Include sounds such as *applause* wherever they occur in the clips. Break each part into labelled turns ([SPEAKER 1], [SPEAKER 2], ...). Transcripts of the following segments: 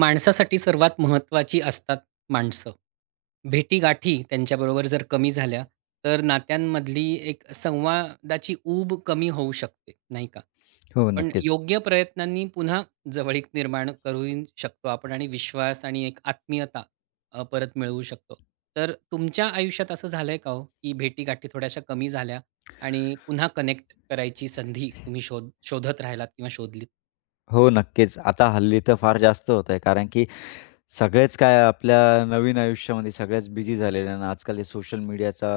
[SPEAKER 1] माणसासाठी सर्वात महत्त्वाची असतात माणसं. भेटीगाठी त्यांच्याबरोबर जर कमी झाल्या, तर नात्यांमधली एक संवादाची ऊब कमी होऊ शकते, नाही का?
[SPEAKER 2] हो,
[SPEAKER 1] पण
[SPEAKER 2] नक्कीच.
[SPEAKER 1] योग्य प्रयत्नांनी पुन्हा जवळीक निर्माण करू शकतो आपण आणि विश्वास आणि एक आत्मीयता परत मिळवू शकतो. तर तुमच्या आयुष्यात असं झालंय का हो, की भेटीगाठी थोड्याशा कमी झाल्या आणि पुन्हा कनेक्ट करायची संधी तुम्ही शोधत राहिलात किंवा शोधलीत?
[SPEAKER 2] हो, नक्कीच. आता हल्ली तर फार जास्त होतंय कारण की सगळेच काय आपल्या नवीन आयुष्यामध्ये सगळेच बिझी झालेले आहे आणि आजकाल हे सोशल मीडियाचा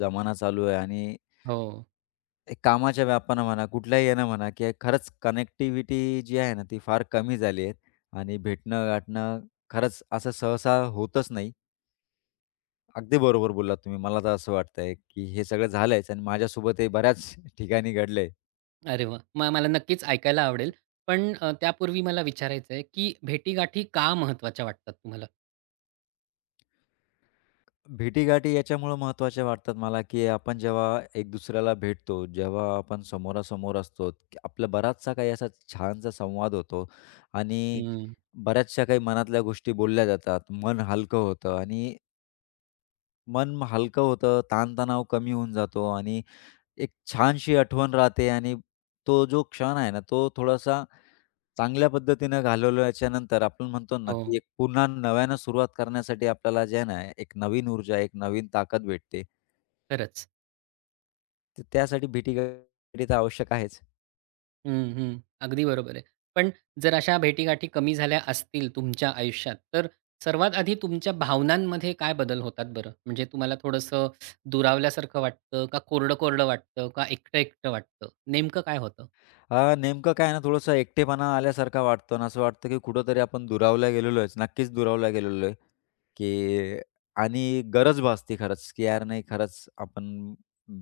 [SPEAKER 2] जमाना चालू आहे आणि
[SPEAKER 1] हो.
[SPEAKER 2] एक कामाच्या व्यापानं म्हणा, कुठल्याही यानं म्हणा, की खरंच कनेक्टिव्हिटी जी आहे ना, ती फार कमी झाली आहे आणि भेटणं-गाठणं खरंच असं सहसा होतच नाही. अगदी बरोबर बोललात तुम्ही. मला तर असं वाटतंय, की हे सगळं झालंयच आणि माझ्यासोबतही बऱ्याच ठिकाणी घडलंय.
[SPEAKER 1] अरे वा, मग मला नक्कीच ऐकायला आवडेल. पण त्यापूर्वी मला विचारायचं आहे, की भेटीगाठी का महत्त्वाच्या वाटतात तुम्हाला?
[SPEAKER 2] भेटीगाठी याच्यामुळं महत्त्वाच्या वाटतात मला, की आपण जेव्हा एक दुसऱ्याला भेटतो, जेव्हा आपण समोरासमोर असतो, की आपला बराचसा काही असा छानसा संवाद होतो आणि
[SPEAKER 1] हं.
[SPEAKER 2] बऱ्याचशा काही मनातल्या गोष्टी बोलल्या जातात. मन हलकं होतं आणि हलकं होतं, ताणतणाव कमी होऊन जातो आणि एक छानशी आठवण राहते आणि तो जो क्षण आहे ना, तो थोडासा चांगल्या पद्धतीनं घालवल्याच्यानंतर आपण म्हणतो ना,
[SPEAKER 1] हो,
[SPEAKER 2] की एक पुन्हा नव्यानं सुरुवात करण्यासाठी आपल्याला जे आहे ना, एक नवीन ऊर्जा, एक नवीन ताकद भेटते.
[SPEAKER 1] खरंच.
[SPEAKER 2] तर त्यासाठी भेटीगाठी तर आवश्यक आहेच.
[SPEAKER 1] हं, हं. अगदी बरोबर आहे. पण जर अशा भेटीगाठी कमी झाल्या असतील तुमच्या आयुष्यात, तर सर्वात आधी तुमच्या भावनांमध्ये काय बदल होतात बरं? म्हणजे तुम्हाला थोडंसं दुरावल्यासारखं वाटतं का कोरडं-कोरडं वाटतं का एकटं-एकटं वाटतं? नेमकं काय होतं?
[SPEAKER 2] नेमकं काय आहे ना, थोडंसं एकटेपणा आल्यासारखा वाटतो आणि असं वाटतं की कुठेतरी आपण दुरावला गेलेलो आहे. नक्कीच दुरावला गेलेलो आहे, की आणि गरज भासते खरंच, की यार नाही खरंच आपण म,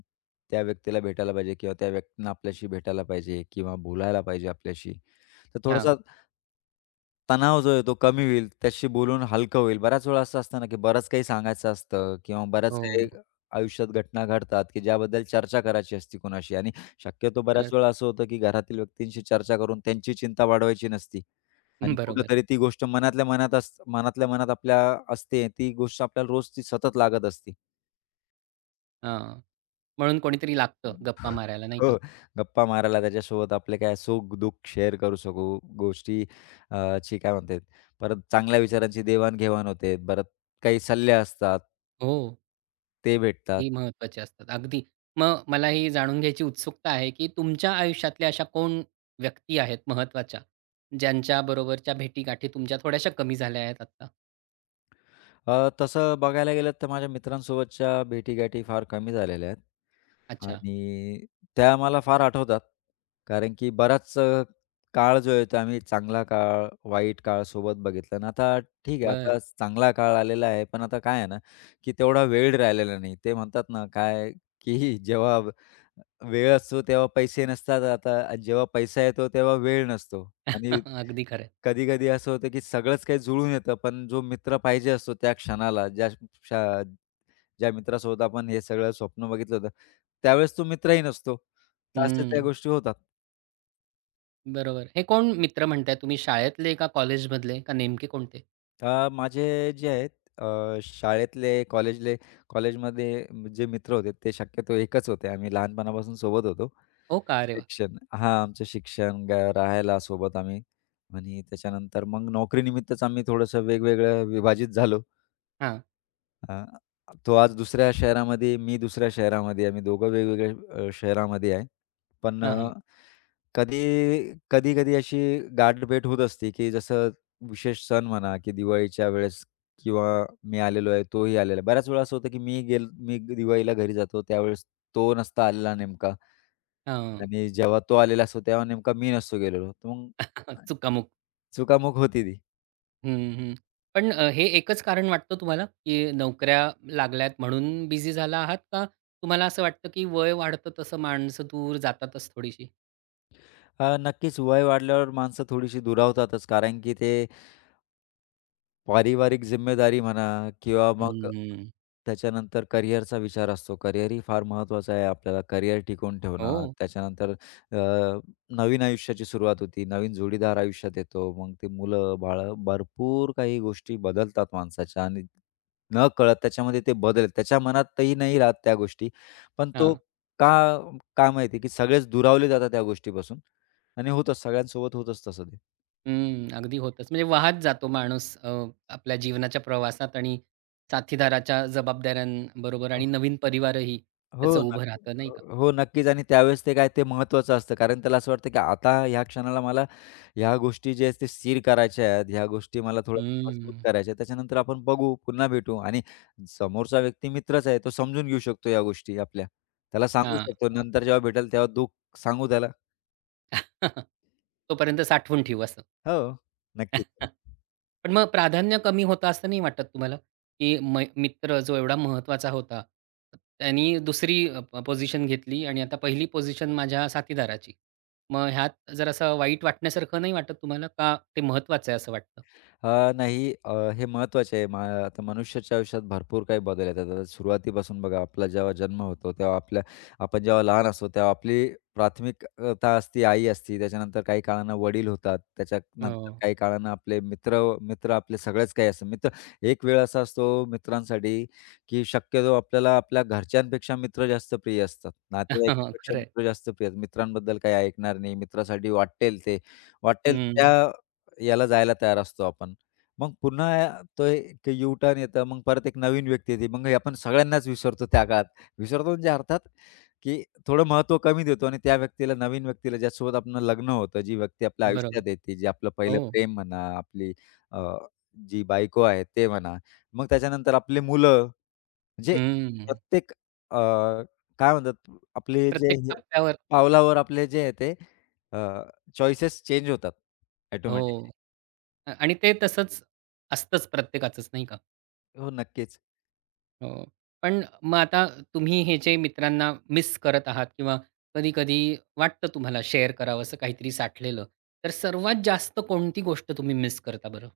[SPEAKER 2] त्या व्यक्तीला भेटायला पाहिजे किंवा त्या व्यक्तीनं आपल्याशी भेटायला पाहिजे किंवा बोलायला पाहिजे आपल्याशी. तर
[SPEAKER 1] हां.
[SPEAKER 2] थोडासा तणाव जो आहे तो कमी होईल, त्याच्याशी बोलून हलकं होईल. बऱ्याच वेळा असं असतं ना, की बरंच काही सांगायचं असतं किंवा बऱ्याच काही
[SPEAKER 1] हो.
[SPEAKER 2] आयुष्यात घटना घडतात, की ज्याबद्दल चर्चा करायची असते कोणाशी आणि शक्यतो बऱ्याच
[SPEAKER 1] खरंच.
[SPEAKER 2] वेळा असं होतं, की घरातील व्यक्तींशी चर्चा करून त्यांची चिंता वाढवायची नसती आणि
[SPEAKER 1] *laughs* बरोबर.
[SPEAKER 2] कुठेतरी ती गोष्ट मनातल्या मनात आपल्या असते. ती गोष्ट आपल्याला रोज ती सतत लागत असते.
[SPEAKER 1] हां. म्हणून कोणीतरी लागतं गप्पा मारायला नाही का?
[SPEAKER 2] हो, गप्पा मारायला त्याच्यासोबत आपले काय सुख-दुःख शेअर करू शकू. गोष्टी ची काय म्हणतात, परत चांगल्या विचारांची देवाण-घेवाण होते. परत काही सल्ले असतात.
[SPEAKER 1] हो.
[SPEAKER 2] ते भेटतात.
[SPEAKER 1] ही महत्त्वाचे असतात. अगदी. मग मला ही जाणून घ्यायची उत्सुकता आहे, की तुमच्या आयुष्यातल्या अशा कोण व्यक्ती आहेत महत्त्वाच्या, ज्यांच्याबरोबरच्या भेटीगाठी तुमच्या थोड्याशा कमी झाल्या आहेत आता?
[SPEAKER 2] तसं बघायला गेलं तर माझ्या मित्रांसोबतच्या भेटीगाठी फार कमी झालेल्या आहेत.
[SPEAKER 1] अच्छा.
[SPEAKER 2] आणि त्या मला फार आठवतात. कारण की बराच काळ जो आहे तो आम्ही चांगला काळ, वाईट काळ सोबत बघितला आणि आता ठीक आहे,
[SPEAKER 1] बरं.
[SPEAKER 2] आता चांगला काळ आलेला आहे. पण आता काय आहे ना, की तेवढा वेळ राहिलेला नाही. ते म्हणतात ना काय, की *laughs* जेव्हा वेळ असतो तेव्हा पैसे नसतात. आता जेव्हा पैसा येतो तेव्हा वेळ नसतो. आणि
[SPEAKER 1] *laughs* अगदी खरं आहे.
[SPEAKER 2] कधी-कधी असं होतं, की सगळंच काही जुळून येतं. पण जो मित्र पाहिजे असतो त्या क्षणाला, ज्या ज्या मित्रासोबत आपण हे सगळं स्वप्न बघितलं होतं, त्यावेळेस तो मित्रही नसतो. तर अशा त्या
[SPEAKER 1] हं.
[SPEAKER 2] गोष्टी होतात.
[SPEAKER 1] बरोबर. हे कोण मित्र म्हणताय तुम्ही शाळेतले का कॉलेजमधले का नेमके कोणते?
[SPEAKER 2] माझे जे आहेत शाळेतले, कॉलेजले कॉलेजमध्ये जे मित्र होते ते शक्यतो एकच होते. आम्ही लहानपणापासून सोबत होतो.
[SPEAKER 1] हो का? अरे वाह!
[SPEAKER 2] शिक्षण हां, आमचं शिक्षण, राहायला सोबत आम्ही आणि त्याच्यानंतर मग नोकरीनिमित्तच आम्ही थोडंसं वेगवेगळं विभाजित झालो.
[SPEAKER 1] हां.
[SPEAKER 2] अ, तो आज दुसऱ्या शहरामध्ये, मी दुसऱ्या शहरामध्ये आहे. आम्ही दोघं वेगवेगळ्या शहरामध्ये आहे. पण
[SPEAKER 1] हां, हां.
[SPEAKER 2] कधी कधी-कधी अशी गाठभेट होत असते, की जसं विशेष सण म्हणा, की दिवाळीच्या वेळेस किंवा मी आलेलो आहे, तोही आलेला आहे. बऱ्याच वेळा असं होतं, की मी दिवाळीला घरी जातो, त्यावेळेस तो नसता आलेला नेमका
[SPEAKER 1] हां.
[SPEAKER 2] आणि जेव्हा तो आलेला असतो, तेव्हा नेमका मी नसतो गेलेलो. तर मग
[SPEAKER 1] *laughs* चुकामुक.
[SPEAKER 2] चुकामुक होती ती.
[SPEAKER 1] हं, हं. पण हे एकच कारण वाटतं तुम्हाला, की नोकऱ्या लागल्यात म्हणून बिझी झाला आहात का तुम्हाला असं वाटतं, की वय वाढतं तसं माणसं दूर जातातच थोडीशी?
[SPEAKER 2] नक्कीच वय वाढल्यावर माणसं थोडीशी दुरावतातच कारण की ते पारिवारिक जिम्मेदारी म्हणा किंवा मग
[SPEAKER 1] हं.
[SPEAKER 2] त्याच्यानंतर करिअरचा विचार असतो. करिअरही फार महत्त्वाचा आहे आपल्याला. करिअर टिकवून ठेवणं.
[SPEAKER 1] हो.
[SPEAKER 2] त्याच्यानंतर नवीन आयुष्याची सुरुवात होती. नवीन जोडीदार आयुष्यात येतो. मग ते मुलं-बाळं भरपूर काही गोष्टी बदलतात माणसाच्या आणि न कळत त्याच्यामध्ये ते बदल त्याच्या मनातही नाही राहत त्या गोष्टी. पण तो
[SPEAKER 1] हां.
[SPEAKER 2] का काय माहिती की सगळेच दुरावले जातात त्या गोष्टीपासून आणि होतच सगळ्यांसोबत होतच तसं ते.
[SPEAKER 1] हं. अगदी होतंच. म्हणजे वाहत जातो माणूस आपल्या जीवनाच्या प्रवासात आणि साथीदाराच्या जबाबदाऱ्यांबरोबर आणि नवीन परिवारही त्याचं
[SPEAKER 2] हो,
[SPEAKER 1] उभं
[SPEAKER 2] नक्कीच.
[SPEAKER 1] राहतं नाही का?
[SPEAKER 2] हो, नक्कीच आणि त्यावेळेस ते काय ते महत्त्वाचं असतं. कारण त्याला असं वाटतं, की आता ह्या क्षणाला मला ह्या गोष्टी ज्या आहेत ते स्थिर करायच्या आहेत. ह्या गोष्टी मला थोड्या मजबूत
[SPEAKER 1] हं.
[SPEAKER 2] करायच्या आहेत. त्याच्यानंतर आपण बघू, पुन्हा भेटू आणि समोरचा व्यक्ती मित्रच आहे. तो समजून घेऊ शकतो या गोष्टी आपल्या. त्याला सांगू
[SPEAKER 1] हां.
[SPEAKER 2] शकतो. नंतर जेव्हा भेटेल तेव्हा दुःख सांगू त्याला.
[SPEAKER 1] *laughs* तोपर्यंत साठवून ठेवू असं.
[SPEAKER 2] हो, नक्कीच.
[SPEAKER 1] *laughs* पण मग प्राधान्य कमी होतं असं नाही वाटत तुम्हाला? की मै मित्र जो एवढा महत्त्वाचा होता, त्यांनी दुसरी पोझिशन घेतली आणि आता पहिली पोझिशन माझ्या साथीदाराची. मग ह्यात जरासं वाईट वाटण्यासारखं नाही वाटत तुम्हाला? का ते महत्त्वाचं आहे असं वाटतं?
[SPEAKER 2] नाही हे महत्त्वाचे आहे. आता मनुष्याच्या आयुष्यात भरपूर काही बदल येतात. आता सुरुवातीपासून बघा आपला जेव्हा जन्म होतो तेव्हा आपल्या आपण जेव्हा लहान असतो तेव्हा आपली प्राथमिकता असते आई असते. त्याच्यानंतर काही काळानं वडील होतात. त्याच्यानंतर
[SPEAKER 1] हो.
[SPEAKER 2] काही काळानं आपले मित्र मित्र आपले सगळेच काही असतात. मित्र एक वेळ असा असतो मित्रांसाठी, की शक्यतो आपल्याला आपल्या घरच्यांपेक्षा मित्र जास्त प्रिय असतात.
[SPEAKER 1] *laughs*
[SPEAKER 2] नातेवाईकांपेक्षा
[SPEAKER 1] खरं आहे.
[SPEAKER 2] मित्र जास्त प्रिय असतात. मित्रांबद्दल काही ऐकणार नाही. मित्रासाठी वाट्टेल ते वाट्टेल त्या याला जायला तयार असतो आपण. मग पुन्हा तो एक यू-टर्न येतं, मग परत एक नवीन व्यक्ती येते. मग हे आपण सगळ्यांनाच विसरतो त्या काळात. विसरतो म्हणजे अर्थात, की थोडं महत्त्व कमी देतो आणि त्या व्यक्तीला, नवीन व्यक्तीला ज्यासोबत आपलं लग्न होतं, जी व्यक्ती आपल्या
[SPEAKER 1] बरोबर.
[SPEAKER 2] आयुष्यात येते, जी आपलं पहिलं
[SPEAKER 1] हो.
[SPEAKER 2] प्रेम म्हणा, आपली अ, जी बायको आहे ते म्हणा, मग त्याच्यानंतर आपली मुलं, म्हणजे
[SPEAKER 1] हं.
[SPEAKER 2] प्रत्येक अ, काय म्हणतात आपले जे
[SPEAKER 1] प्रत्येक
[SPEAKER 2] हे
[SPEAKER 1] टप्प्यावर.
[SPEAKER 2] पावलावर आपले जे आहे ते चॉईसेस चेंज होतात ऑटोमॅटिकली.
[SPEAKER 1] हो. अ आणि ते तसंच असतंच प्रत्येकाचंच नाही का?
[SPEAKER 2] हो, नक्कीच.
[SPEAKER 1] हो. पण मग आता तुम्ही हे जे मित्रांना मिस करत आहात किंवा कधी-कधी वाटतं तुम्हाला शेअर करावंसं काहीतरी साठलेलं. तर सर्वात जास्त कोणती गोष्ट तुम्ही मिस करता बरं?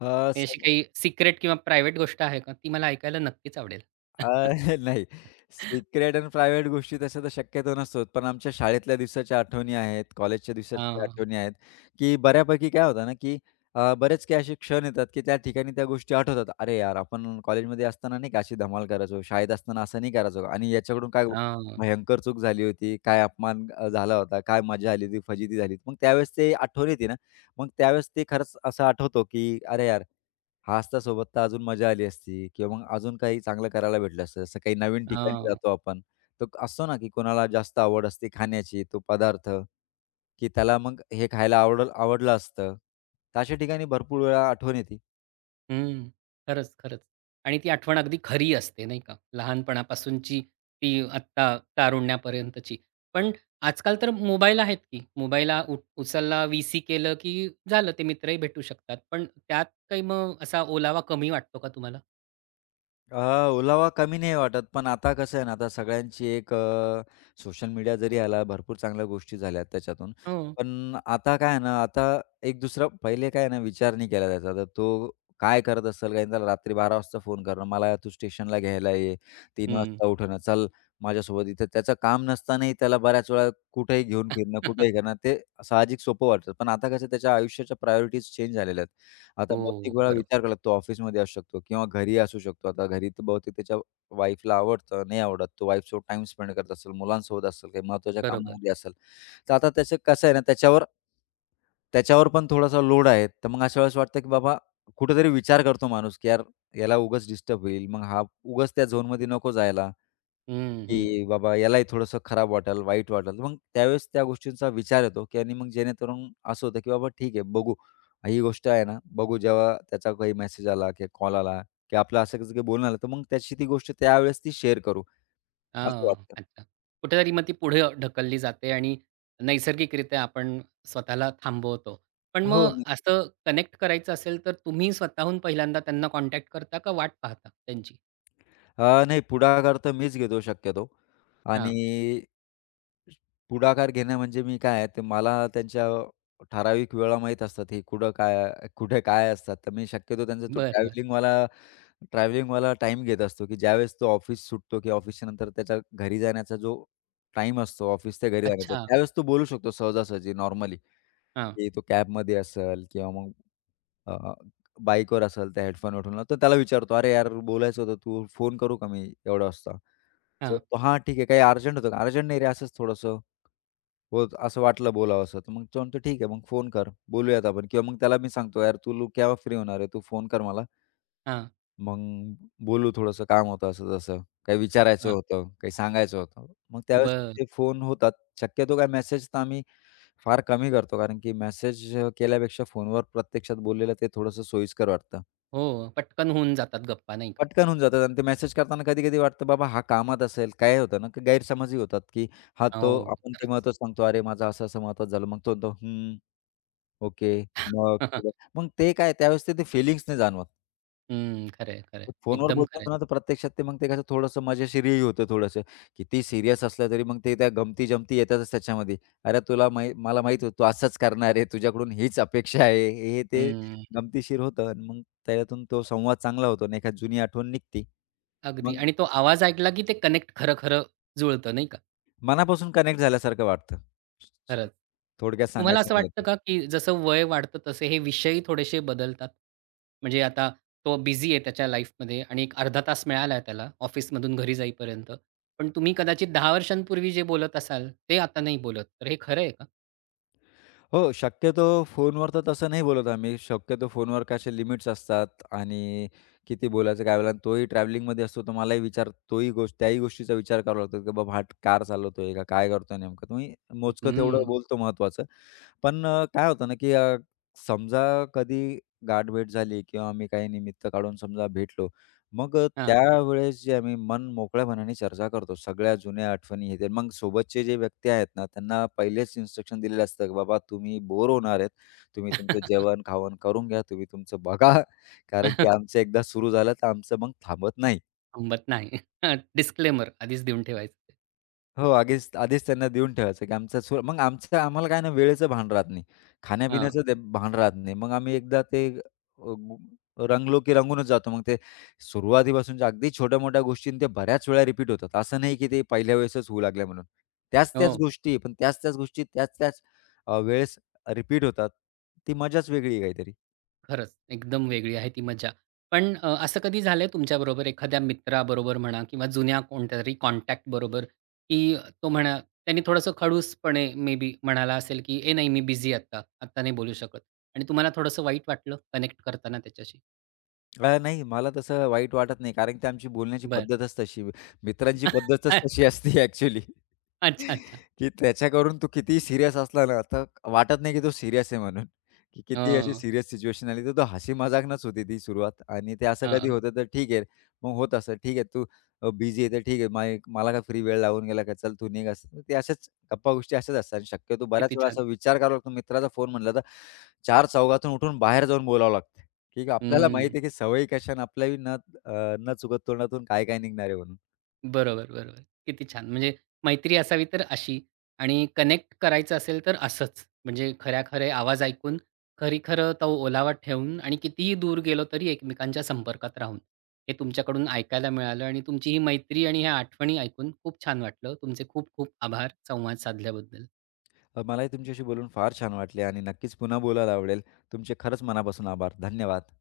[SPEAKER 2] अ, स
[SPEAKER 1] म्हणजे अशी काही सिक्रेट किंवा प्रायव्हेट गोष्ट आहे का? ती मला ऐकायला नक्कीच आवडेल.
[SPEAKER 2] अ,
[SPEAKER 1] *laughs*
[SPEAKER 2] *laughs* नाही. सिक्रेट आणि प्रायव्हेट गोष्टी तशा तर शक्यतो नसतोच. पण आमच्या शाळेतल्या दिवसाच्या आठवणी आहेत, कॉलेजच्या
[SPEAKER 1] हां,
[SPEAKER 2] दिवसाच्या
[SPEAKER 1] हां.
[SPEAKER 2] आठवणी आहेत, की बऱ्यापैकी काय होतं ना, की बरेच काही असे क्षण येतात, की त्या ठिकाणी त्या गोष्टी आठवतात. "अरे यार, आपण कॉलेजमध्ये असताना नाही का अशी धमाल करायचो, शाळेत असताना असं नाही करायचो का? आणि याच्याकडून काय
[SPEAKER 1] हां,
[SPEAKER 2] भयंकर चूक झाली होती, काय अपमान झाला होता, काय मजा आली होती, फजिती झाली." होती. मग त्यावेळेस ते आठवण येते ना, मग त्यावेळेस ते खरंच असं आठवतो, की "अरे यार." हास्तासोबत तर अजून मजा आली असती किंवा मग अजून काही चांगलं करायला भेटलं असतं. जसं काही नवीन ठिकाणी जातो आपण, तर असतो ना, की कोणाला जास्त आवड असते खाण्याची, तो पदार्थ, की त्याला मग हे खायला आवडलं असतं. तर अशा ठिकाणी भरपूर वेळा आठवण येते.
[SPEAKER 1] हं. खरंच, खरंच. आणि ती आठवण अगदी खरी असते नाही का? लहानपणापासूनची ती आत्ता तारुण्यापर्यंतची. पण आजकाल तर मोबाईल आहेत की मोबाईलला उचलला, व्हीसी केलं की झालं ते मित्रही भेटू शकतात. पण त्यात काही मग असा ओलावा कमी वाटतो का तुम्हाला?
[SPEAKER 2] अ, ओलावा कमी नाही वाटत, पण आता कसं आहे ना, आता सगळ्यांची एक सोशल मीडिया जरी आला, भरपूर चांगल्या गोष्टी झाल्या त्याच्यातून.
[SPEAKER 1] हो.
[SPEAKER 2] पण आता काय आहे ना, आता एक दुसरा पहिले काय आहे ना, विचार नाही केला जायचा. आता तो काय करत असेल काय? त्याला रात्री बारा वाजता फोन करणं, "मला तू स्टेशनला घ्यायला ये." 3
[SPEAKER 1] हं.
[SPEAKER 2] वाजता उठणं, "चल माझ्यासोबत इथं." त्याचं काम नसतानाही त्याला बऱ्याच वेळा कुठेही घेऊन फिरणं, कुठेही
[SPEAKER 1] *laughs*
[SPEAKER 2] करणं, ते साहजिक सोपं वाटतं. पण आता कसं त्याच्या आयुष्याच्या प्रायोरिटीज चेंज झालेल्या आहेत. आता
[SPEAKER 1] हो.
[SPEAKER 2] बहुतेक वेळा
[SPEAKER 1] बरोबर.
[SPEAKER 2] विचार करावा लागतो, ऑफिसमध्ये असू शकतो किंवा घरी असू शकतो. आता घरी तर बहुतेक त्याच्या वाईफला आवडतं, नाही आवडत. तो वाईफसोबत टाईम स्पेंड करत असेल, मुलांसोबत असेल, काही महत्त्वाच्या
[SPEAKER 1] बरोबर.
[SPEAKER 2] कामामध्ये असेल. तर आता त्याचं कसं आहे ना, त्याच्यावर त्याच्यावर पण थोडासा लोड आहे. तर मग अशा वेळेस वाटतं, की बाबा कुठेतरी विचार करतो माणूस, की यार याला उगाच डिस्टर्ब होईल. मग हा उगाच त्या झोनमध्ये नको जायला.
[SPEAKER 1] हं, हं.
[SPEAKER 2] की बाबा यालाही थोडंसं खराब वाटेल, वाईट वाटेल. मग त्यावेळेस त्या गोष्टींचा विचार येतो, की आणि मग जेणेकरून असं होतं, की बाबा ठीक आहे बघू. ही गोष्ट आहे ना, बघू जेव्हा त्याचा काही मेसेज आला किंवा कॉल आला किंवा आपलं असं कसं काही बोलणं आलं, तर मग त्याची ती गोष्ट त्यावेळेस ती शेअर करू, असं
[SPEAKER 1] हां,
[SPEAKER 2] वाटतं.
[SPEAKER 1] अच्छा. कुठेतरी मग ती पुढे ढकलली जाते आणि नैसर्गिकरित्या आपण स्वतःला थांबवतो. पण
[SPEAKER 2] हो,
[SPEAKER 1] मग
[SPEAKER 2] नक्कीच.
[SPEAKER 1] असं कनेक्ट करायचं असेल, तर तुम्ही स्वतःहून पहिल्यांदा त्यांना कॉन्टॅक्ट करता का वाट पाहता त्यांची?
[SPEAKER 2] नाही पुढाकार तर मीच घेतो शक्यतो आणि
[SPEAKER 1] हां,
[SPEAKER 2] पुढाकार घेणं म्हणजे मी काय आहे, ते मला त्यांच्या ठराविक वेळा माहीत असतात, हे कुठं काय कुठे काय असतात. तर मी शक्यतो त्यांचा तो
[SPEAKER 1] बरं, बरं.
[SPEAKER 2] ट्रॅव्हलिंगवाला ट्रॅव्हलिंगवाला टाईम घेत असतो, की ज्यावेळेस तो ऑफिस सुटतो किंवा ऑफिसच्या नंतर त्याच्या घरी जाण्याचा जो टाईम असतो, ऑफिस ते घरी जाण्याचा,
[SPEAKER 1] अच्छा.
[SPEAKER 2] त्यावेळेस तो बोलू शकतो सहजासहजी नॉर्मली,
[SPEAKER 1] हां,
[SPEAKER 2] की तो कॅबमध्ये असेल किंवा मग अ, बाईकवर असेल, त्या हेडफोन उठवला, तर त्याला विचारतो, "अरे यार, बोलायचं होतं, तू फोन करू का मी एवढ्या वाजता?" तो
[SPEAKER 1] हां,
[SPEAKER 2] म्हणतो, "हां, ठीक आहे. काही अर्जंट होतं का?" "अर्जंट नाही रे, असंच थोडंसं होत असं वाटलं बोलावसं." तर मग तो म्हणतो, "ठीक आहे, मग फोन कर, बोलूयात आपण." किंवा मग त्याला मी सांगतो, "यार, तू केव्हा फ्री होणार आहे? तू फोन कर मला,
[SPEAKER 1] हां,
[SPEAKER 2] मग बोलू, थोडंसं काम होतं असं-तसं, काही विचारायचं
[SPEAKER 1] हां.
[SPEAKER 2] होतं, काही सांगायचं होतं." मग त्यावेळेस
[SPEAKER 1] बरं.
[SPEAKER 2] ते फोन होतात. शक्यतो काय मेसेज तर आम्ही फार कमी करतो, कारण की मेसेज केल्यापेक्षा फोनवर प्रत्यक्षात बोललेलं ते थोडंसं सोयीस्कर वाटतं.
[SPEAKER 1] हो, पटकन होऊन जातात गप्पा नाही का?
[SPEAKER 2] पटकन होऊन जातात आणि ते मेसेज करताना कधी-कधी वाटतं बाबा हा कामात असेल. काय होतं ना, की गैरसमजही होतात, की हा तो
[SPEAKER 1] हो,
[SPEAKER 2] आपण ते
[SPEAKER 1] खरंच.
[SPEAKER 2] महत्त्व सांगतो, "अरे माझं असं-असं महत्त्वाचं झालं." मग तो म्हणतो, "हं, ओके." मग पुढं
[SPEAKER 1] *laughs*
[SPEAKER 2] मग ते काय त्यावेळेस ते फिलिंग्स नाही जाणवत.
[SPEAKER 1] हं, खरं आहे,
[SPEAKER 2] पण फोनवर
[SPEAKER 1] एकदम
[SPEAKER 2] बोलतो
[SPEAKER 1] खरं
[SPEAKER 2] ना, तर
[SPEAKER 1] आहे.
[SPEAKER 2] प्रत्यक्षात ते मग ते कसं थोडंसं मजेशीरही होतं थोडंसं. किती सीरियस असलं तरी मग ते त्या गमती-जमती येतातच त्याच्यामध्ये. "अरे तुला माही मला माहीत होतं तू असंच करणार आहे. तुझ्याकडून हीच अपेक्षा आहे." हे ते गमतीशीर होतं आणि मग त्याच्यातून तो संवाद चांगला होतो आणि एखादी जुनी आठवण निघते.
[SPEAKER 1] अगदी
[SPEAKER 2] मग
[SPEAKER 1] आणि तो आवाज ऐकला की ते कनेक्ट खरं-खरं जुळतं नाही का?
[SPEAKER 2] मनापासून कनेक्ट झाल्यासारखं वाटतं.
[SPEAKER 1] खरंच.
[SPEAKER 2] थोडक्यात
[SPEAKER 1] तुम्हाला
[SPEAKER 2] सांगायचं
[SPEAKER 1] असं
[SPEAKER 2] म्हणलं
[SPEAKER 1] वाटतं
[SPEAKER 2] तर.
[SPEAKER 1] का, की जसं वय वाढतं तसे हे विषयही थोडेसे बदलतात? म्हणजे आता तो बिझी आहे त्याच्या लाईफमध्ये आणि एक अर्धा तास मिळाला आहे त्याला ऑफिसमधून घरी जाईपर्यंत. पण तुम्ही कदाचित 10 वर्षांपूर्वी जे बोलत असाल, ते आता नाही बोलत. तर हे खरं आहे का?
[SPEAKER 2] हो, शक्यतो फोनवर तर तसं नाही बोलत आम्ही. शक्यतो फोनवर कसे लिमिट्स असतात आणि किती बोलायचं काय बोलायचं. तोही ट्रॅव्हलिंगमध्ये असतो, तर मलाही विचार तोही गोष्ट त्याही गोष्टीचा विचार करावा लागतो, की बाबा हा कार चालवतोय का काय करतोय नेमकं? तुम्ही मोजकं तेवढं
[SPEAKER 1] हम्म.
[SPEAKER 2] बोलतो महत्त्वाचं. पण काय होतं ना, की समजा कधी गाठभेट झाली किंवा आम्ही काही निमित्त काढून समजा भेटलो, मग
[SPEAKER 1] हां.
[SPEAKER 2] त्यावेळेस जे आम्ही मन मोकळ्यापणाने चर्चा करतो. सगळ्या जुन्या आठवणी हे ते. मग सोबतचे जे व्यक्ती आहेत ना, त्यांना पहिलेच इन्स्ट्रक्शन दिलेलं असतं, की बाबा तुम्ही बोर होणार आहेत. तुम्ही तुमचं जेवण-खावण करून घ्या. तुम्ही तुमचं बघा. कारण की
[SPEAKER 1] *laughs*
[SPEAKER 2] आमचं एकदा सुरू झालं, तर आमचं मग थांबत नाही.
[SPEAKER 1] थांबत नाही. *laughs* डिस्क्लेमर आधीच देऊन ठेवायचं
[SPEAKER 2] हो, आधीच त्यांना देऊन ठेवायचं, की आमचा सो मग आमचं आम्हाला काय ना वेळेचं भान राहत नाही.
[SPEAKER 1] हां.
[SPEAKER 2] खाण्यापिण्याचं ते भान राहत नाही. मग आम्ही एकदा ते गु- रंगलो की रंगूनच जातो. मग ते सुरुवातीपासूनच्या अगदी छोट्या-मोठ्या गोष्टी ते बऱ्याच वेळा रिपीट होतात. असं नाही की ते पहिल्या वेळेसच होऊ लागल्या म्हणून. त्याच-त्याच
[SPEAKER 1] हो.
[SPEAKER 2] गोष्टी, पण त्याच-त्याच गोष्टी त्याच-त्याच वेळेस रिपीट होतात. ती मजाच वेगळी आहे काहीतरी.
[SPEAKER 1] खरंच, एकदम वेगळी आहे ती मजा. पण असं कधी झालंय तुमच्याबरोबर एखाद्या मित्राबरोबर म्हणा किंवा जुन्या कोणत्यातरी कॉन्टॅक्ट बरोबर, की तो म्हणा त्याने थोडंसं खडूसपणे मे बी म्हणाला असेल, की "ए नाही मी बिझी आता, आता नाही बोलू शकत." आणि तुम्हाला थोडंसं वाईट वाटलं कनेक्ट करताना त्याच्याशी?
[SPEAKER 2] नाही मला तसं वाईट वाटत नाही कारण की आमची बोलण्याची
[SPEAKER 1] बरं.
[SPEAKER 2] पद्धतच तशी, मित्रांची पद्धतच तशी
[SPEAKER 1] *laughs*
[SPEAKER 2] असते ॲक्चुअली.
[SPEAKER 1] अच्छा, अच्छा.
[SPEAKER 2] की त्याच्याकरून तू कितीही सीरियस असला ना, तर वाटत नाही की तो सीरियस आहे म्हणून, की किती अशी
[SPEAKER 1] हो.
[SPEAKER 2] सीरियस सिच्युएशन आली, तर तो हसी मजाकनंच होती ती सुरुवात आणि ते असं कधी
[SPEAKER 1] हां.
[SPEAKER 2] होतं तर ठीक आहे. मग होत असं, ठीक आहे तू बिझी आहे तर ठीक आहे. मला काय फ्री वेळ लागून गेला का चल तू निघ असं. ते अशाच गप्पा-गोष्टी अशाच असतात आणि शक्यतो बऱ्याच
[SPEAKER 1] किती
[SPEAKER 2] वेळा
[SPEAKER 1] छान.
[SPEAKER 2] असा विचार करावा लागतो. मित्राचा फोन म्हटला तर चार चौघातून उठून बाहेर जाऊन बोलावं लागतं, की आपल्याला माहिती आहे की सवयी कशा आणि आपल्याही न चुकत तोंडातून काय काय निघणार आहे म्हणून.
[SPEAKER 1] बरोबर, बरोबर. किती छान! म्हणजे मैत्री असावी तर अशी आणि कनेक्ट करायचं असेल तर असंच. म्हणजे खऱ्या-खरे आवाज ऐकून, खरी-खरं तो ओलावा ठेवून आणि कितीही दूर गेलो तरी एकमेकांच्या संपर्कात राहून. हे तुमच्याकडून ऐकायला मिळालं आणि तुमची ही मैत्री आणि ह्या आठवणी ऐकून खूप छान वाटलं. तुमचे खूप खूप आभार संवाद साधल्याबद्दल.
[SPEAKER 2] मलाही तुमच्याशी बोलून फार छान वाटले आणि नक्कीच पुन्हा बोलायला आवडेल. तुमचे खरंच मनापासून आभार. धन्यवाद.